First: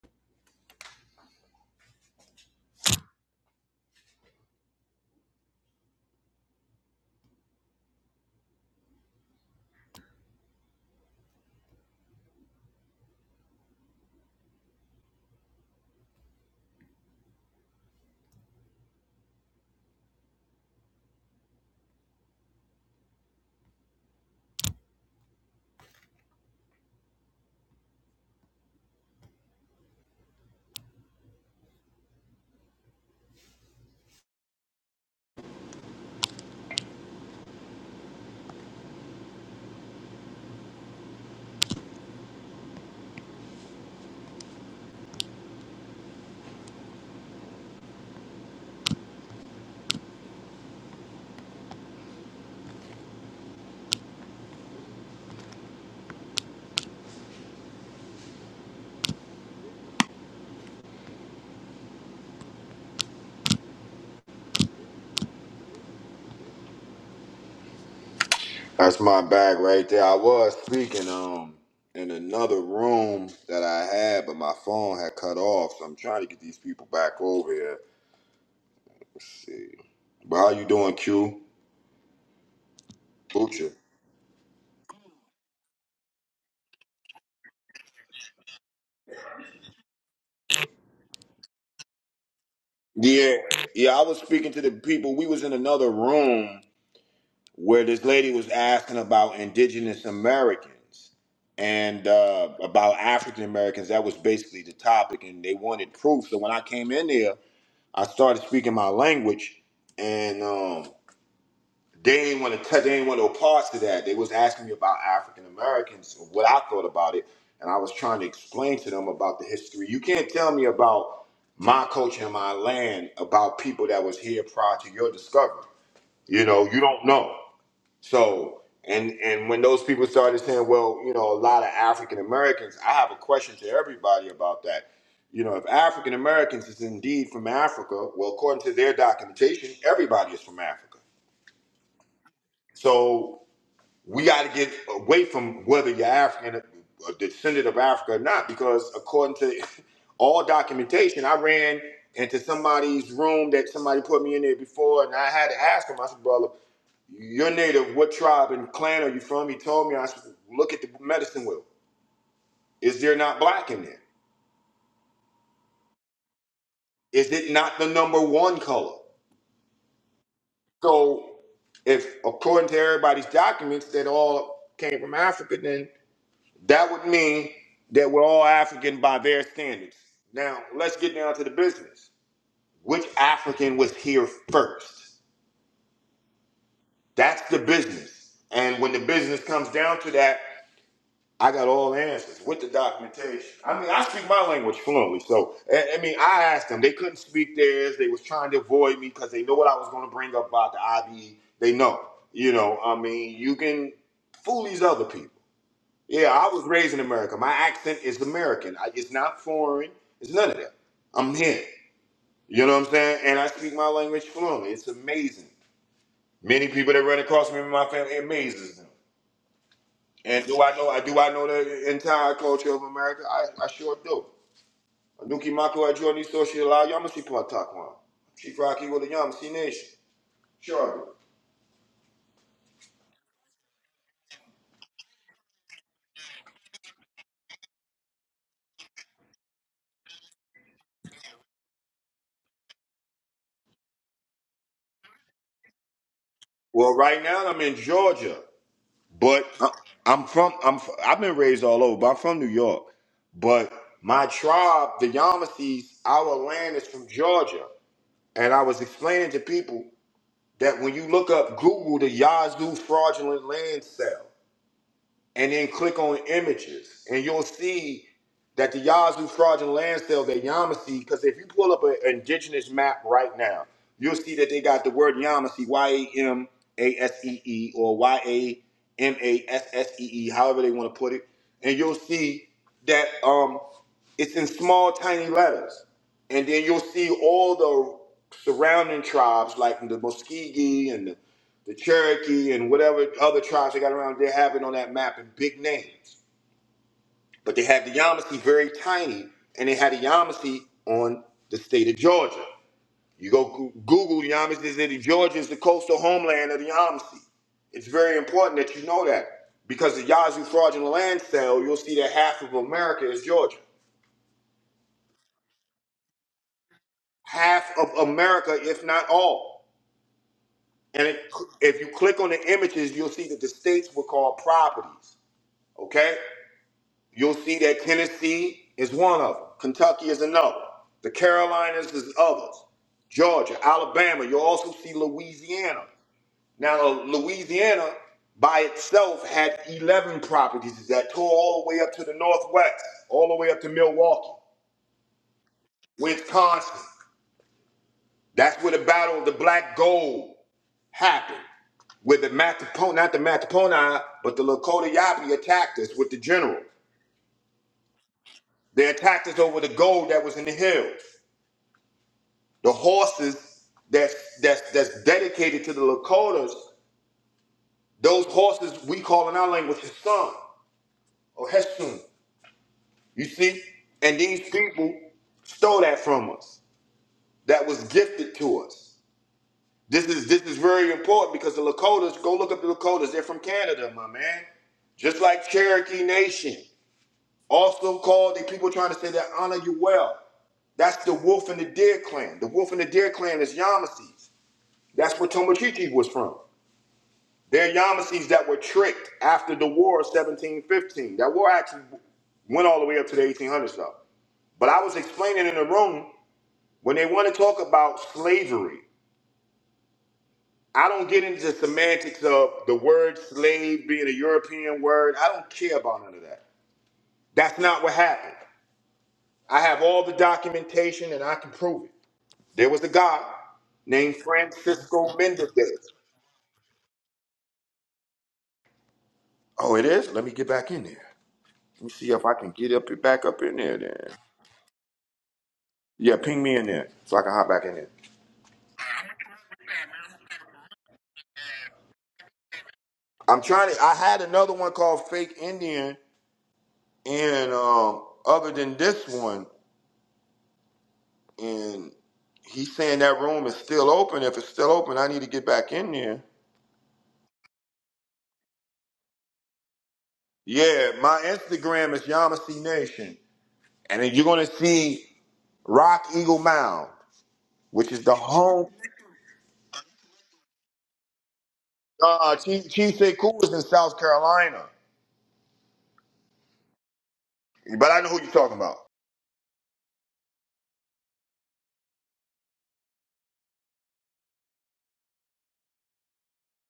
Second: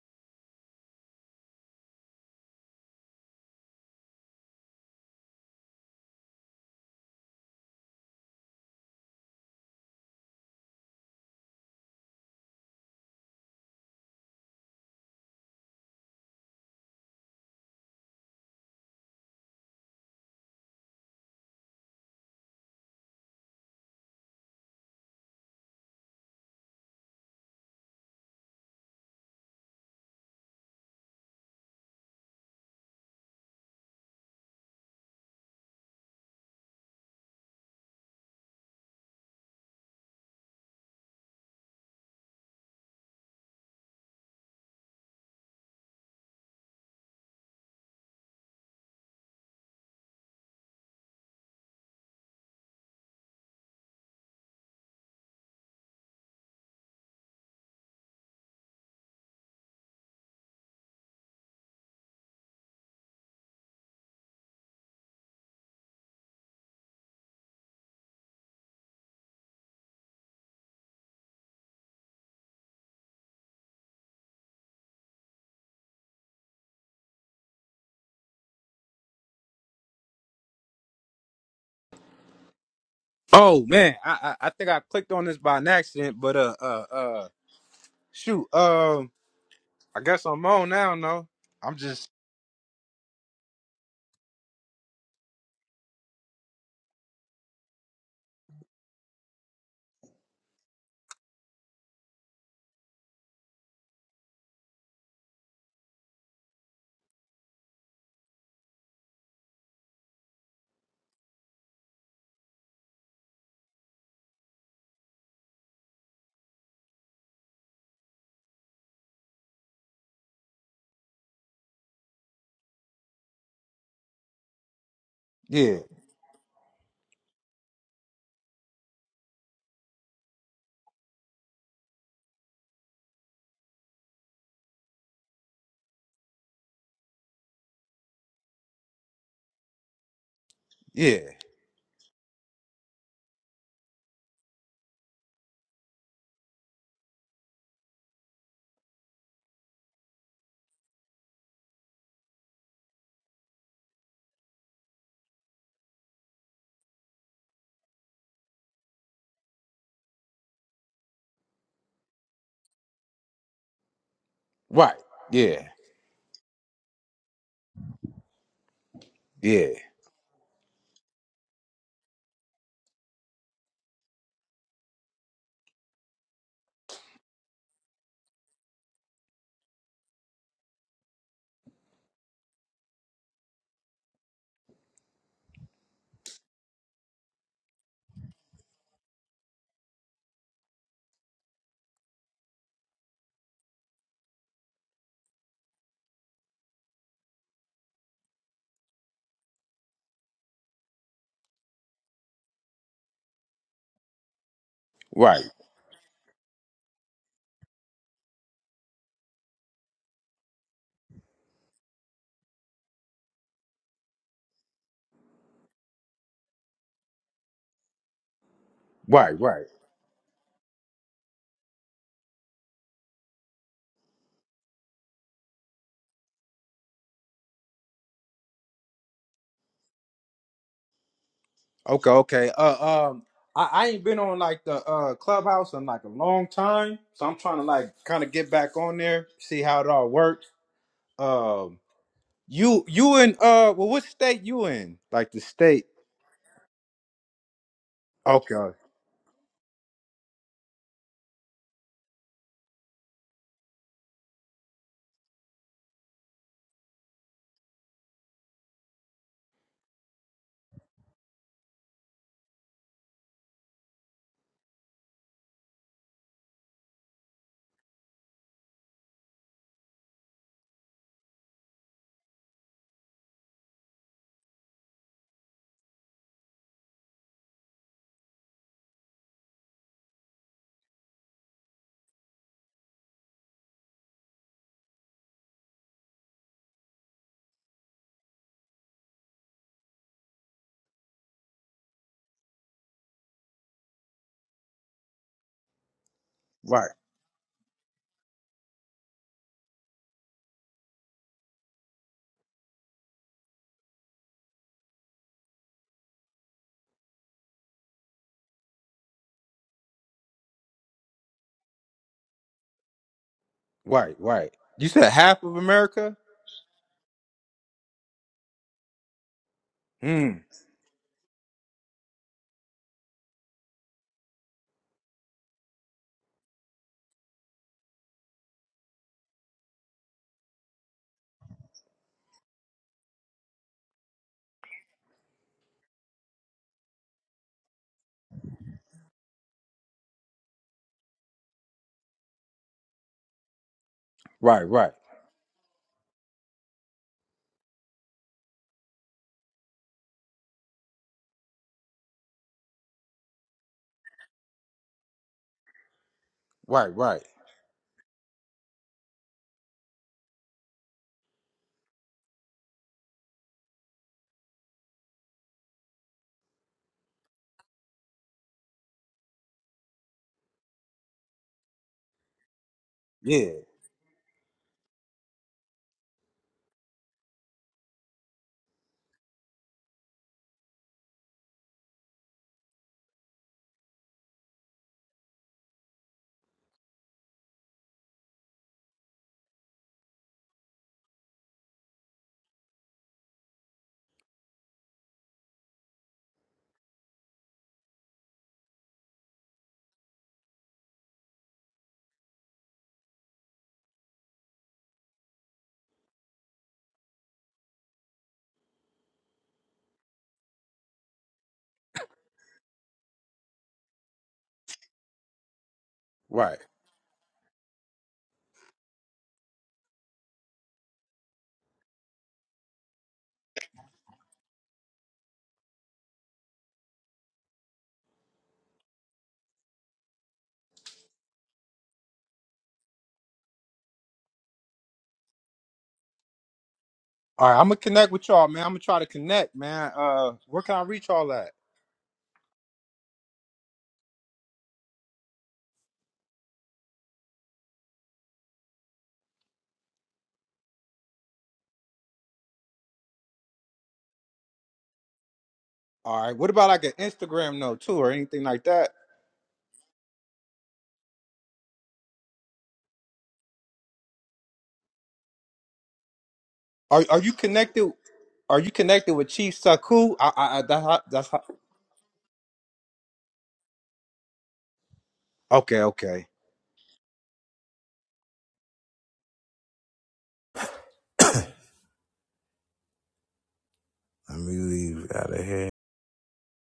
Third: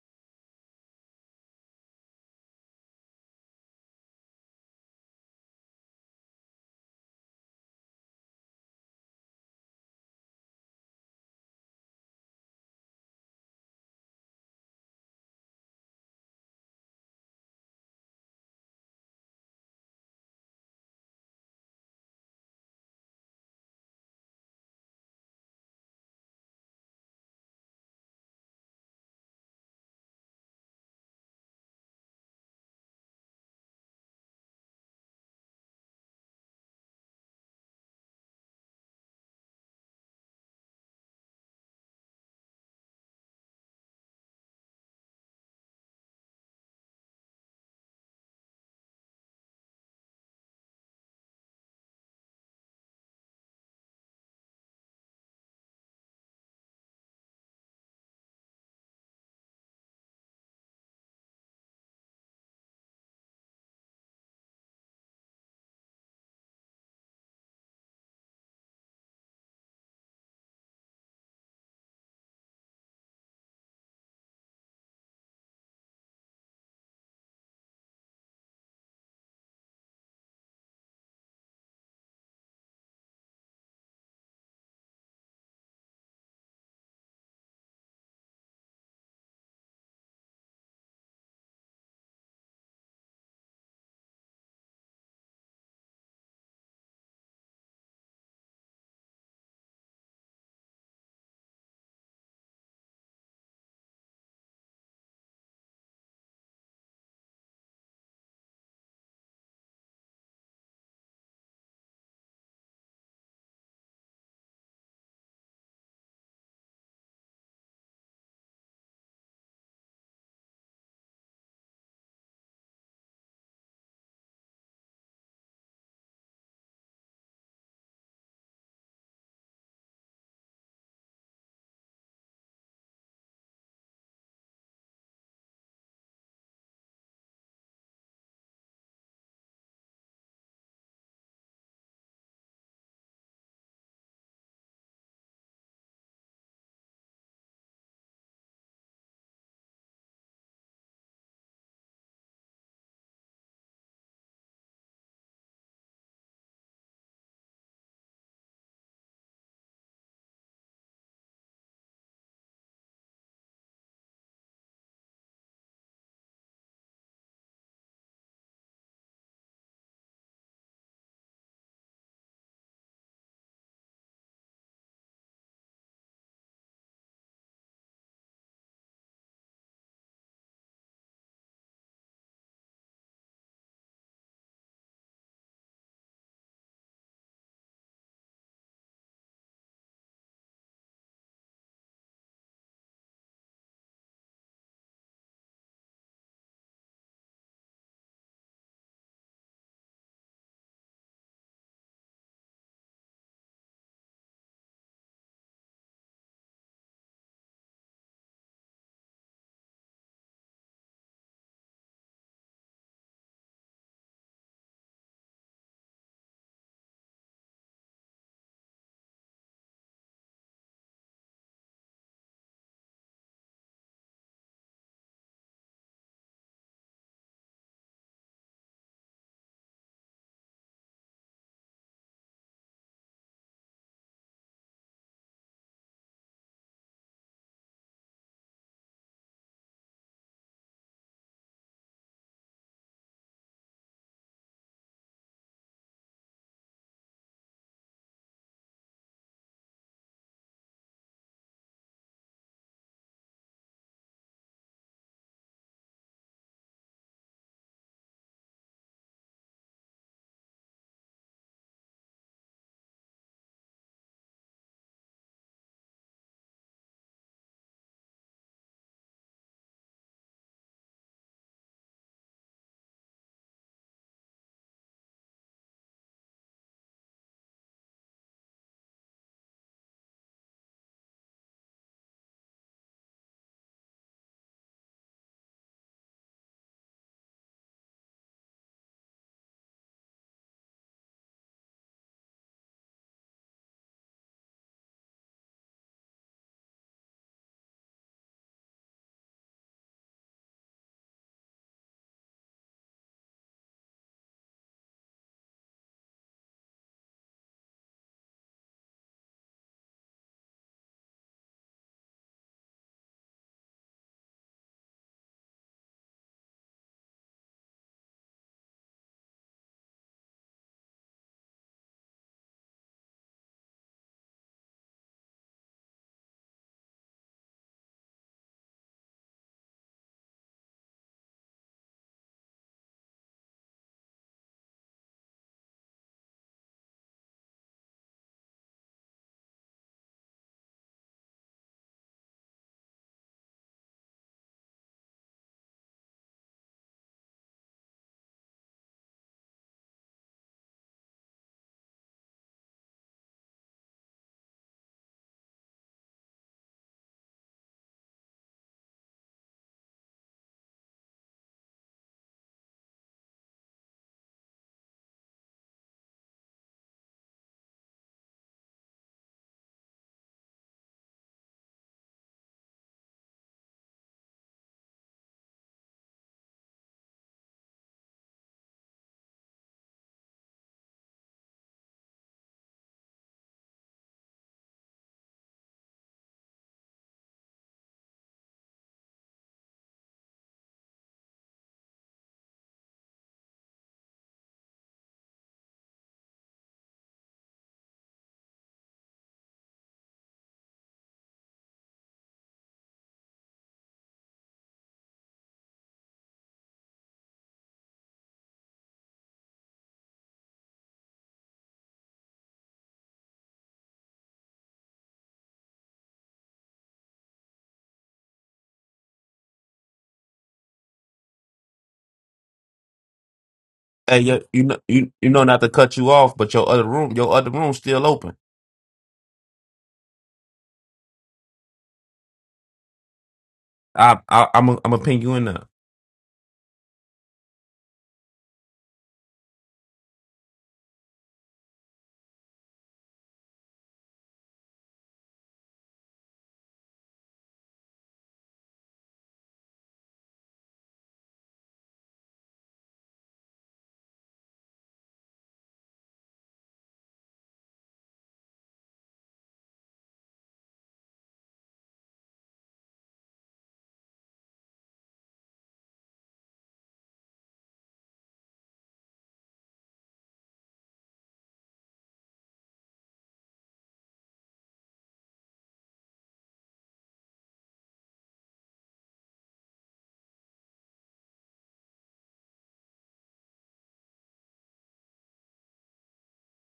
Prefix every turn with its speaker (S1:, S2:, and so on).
S1: That's my bag right there. I was speaking um in another room that I had, but my phone had cut off, so I'm trying to get these people back over here. Let's see. But how you doing, Q?
S2: Oh
S1: Butcher.
S2: man, I, I I think I clicked on this by an accident, but uh uh uh shoot, um I guess I'm on now. No, I'm just
S1: Yeah, yeah. I was speaking to the people. We was in another room where this lady was asking about Indigenous Americans and uh, about African Americans. That was basically the topic, and they wanted proof. So when I came in there, I started speaking my language, and um, They ain't want to touch. They ain't want no parts to that. They was asking me about African Americans, what I thought about it, and I was trying to explain to them about the history. You can't tell me about my culture and my land about people that was here prior to your discovery.
S2: yeah
S1: You know, you don't know. So, and and when those people started saying, well, you know, a lot of African Americans, I have a question to everybody about that. You know, if African Americans is indeed from Africa, well, according to their documentation, everybody is from Africa.
S2: yeah
S1: So we got to get away from whether you're African, a descendant of Africa or not, because according to all documentation, I ran into somebody's room that somebody put me in there before, and I had to ask him. I said, "Brother, you're native. What tribe and clan are you from?" He told me. I said, "Look at the medicine wheel. Is there not black in there?
S2: right yeah
S1: Is it not the number one color?"
S2: yeah
S1: So, if according to everybody's documents that all came from Africa, then That would mean that we're all African by their standards. Now, let's get down to the business. Which African was here first? That's the business. And when the business comes down to that, I got all the answers with the documentation. I mean, I speak my language fluently, so I I mean, I asked them. They couldn't speak theirs. They was trying to avoid me because they know what I was going to bring up about the IBE. They know, you know. I mean, you can fool these other people.
S2: right
S1: Yeah, I was raised in America. My accent is American. I, it's not foreign. It's none of that. I'm here. You know what I'm saying? And I speak my language fluently. It's amazing. Many people that run across me in my family it amazes them.
S2: right right
S1: And do I know? I do I know the entire culture of America? I, I sure do. Nuki Mako at Jordan Social Law Yamasi Patakwan. Chief Rocky with the Yamasi Nation. Sure. I do.
S2: okay okay uh um I, I ain't been on like the uh clubhouse in like a long time, so I'm trying to like kind of get back on there, see how it all works. Um, you you in uh well what state you in? Like the state?
S1: Well, right now I'm in Georgia.
S2: Okay,
S1: But I- I'm from I'm f- I've been raised all over, but I'm from New York. But my tribe, the Yamasees, our land is from Georgia. And I was explaining to people that when you look up Google the Yazoo fraudulent land sale, and then click on images, and you'll see that the Yazoo fraudulent land sale that Yamasee, because if you pull up an indigenous map right now, you'll see that they got the word Yamasee, Y A M A S E E, or Y A M A S S E E, however they want to put it, and you'll see that um, it's in small, tiny letters, and then you'll see all the surrounding tribes like the Muskegee and the the Cherokee and whatever other tribes they got around, they're having on that map in big names.
S2: right
S1: But they had the Yamasee very tiny, and they had the Yamasee on the state of Georgia. You go Goo- Google Yamasee City, Georgia is the coastal homeland of the Yamasee. It's very important that you know that because the Yazoo fraudulent land sale, you'll see that half of America is Georgia.
S2: right right. You said half of America?
S1: Half of America, if not all.
S2: Mm.
S1: And it, if you click on the images, you'll see that the states were called properties. Okay? You'll see that Tennessee is one of them. Kentucky is another. The Carolinas is others. Georgia, Alabama. You'll also see Louisiana. Now, Louisiana by itself had 11 properties that tore all the way up to the Northwest, all the way up to Milwaukee,
S2: Right, right,
S1: Wisconsin. That's where the Battle of the Black Gold happened, where the Matapon, not the Mataponi, but the Lakota Yapi attacked us with the general.
S2: right, right.
S1: They attacked us over the gold that was in the hills. The horses that's that's that's dedicated to the Lakotas, those horses we call in our language Hassan or Hesun. You
S2: Yeah,
S1: see? And these people stole that from us. That was gifted to us. This is this is very important because the Lakotas, go look up the Lakotas, they're from Canada, my man. Just like Cherokee Nation, also called the people trying to say that honor you well. That's the Wolf and the Deer clan. The Wolf and the Deer clan is Yamasees. That's where Tomochichi was from. They're Yamasees that were tricked after the war of 1715. That war actually went all the way up to the 1800s, though. But I was explaining in the room when they want to talk about slavery. I don't get into semantics of the word slave being a European word. I don't care about none of that.
S2: right.
S1: That's not what happened. I have all the documentation and I can prove it. There was a guy named
S3: Hey, you, you know, you,
S1: Francisco
S3: you know
S1: Mendez.
S3: not to cut you off, but your other room, your other room's still open.
S1: Oh, it is? Let me get back in there. Let me see if I can get up back up in there then.
S3: I, I, I'm, i I'm gonna ping you in there.
S1: Yeah, ping me in there so I can hop
S2: All right,
S1: back
S2: I'm
S1: in
S2: gonna
S1: there.
S2: connect with y'all, man. I'm gonna try to connect, man. Uh, where can I reach y'all at?
S1: I'm trying to. I had another one called Fake Indian, and um, other than this one, and he's saying that room is still open. If it's still open, I need to get back in
S2: All
S1: there.
S2: right. What about like an Instagram though, too, or anything like that?
S1: Yeah, my Instagram is Yamasee Nation, and then you're gonna see Rock Eagle Mound,
S2: Are Are you connected?
S1: which is the
S2: Are you
S1: home.
S2: connected with Chief Saku? I, I, I that's how, that's how.
S1: Uh, Chief Chief Sekou is in South Carolina,
S2: Okay, okay.
S1: but I know who you're talking about.
S2: Let me leave out of here.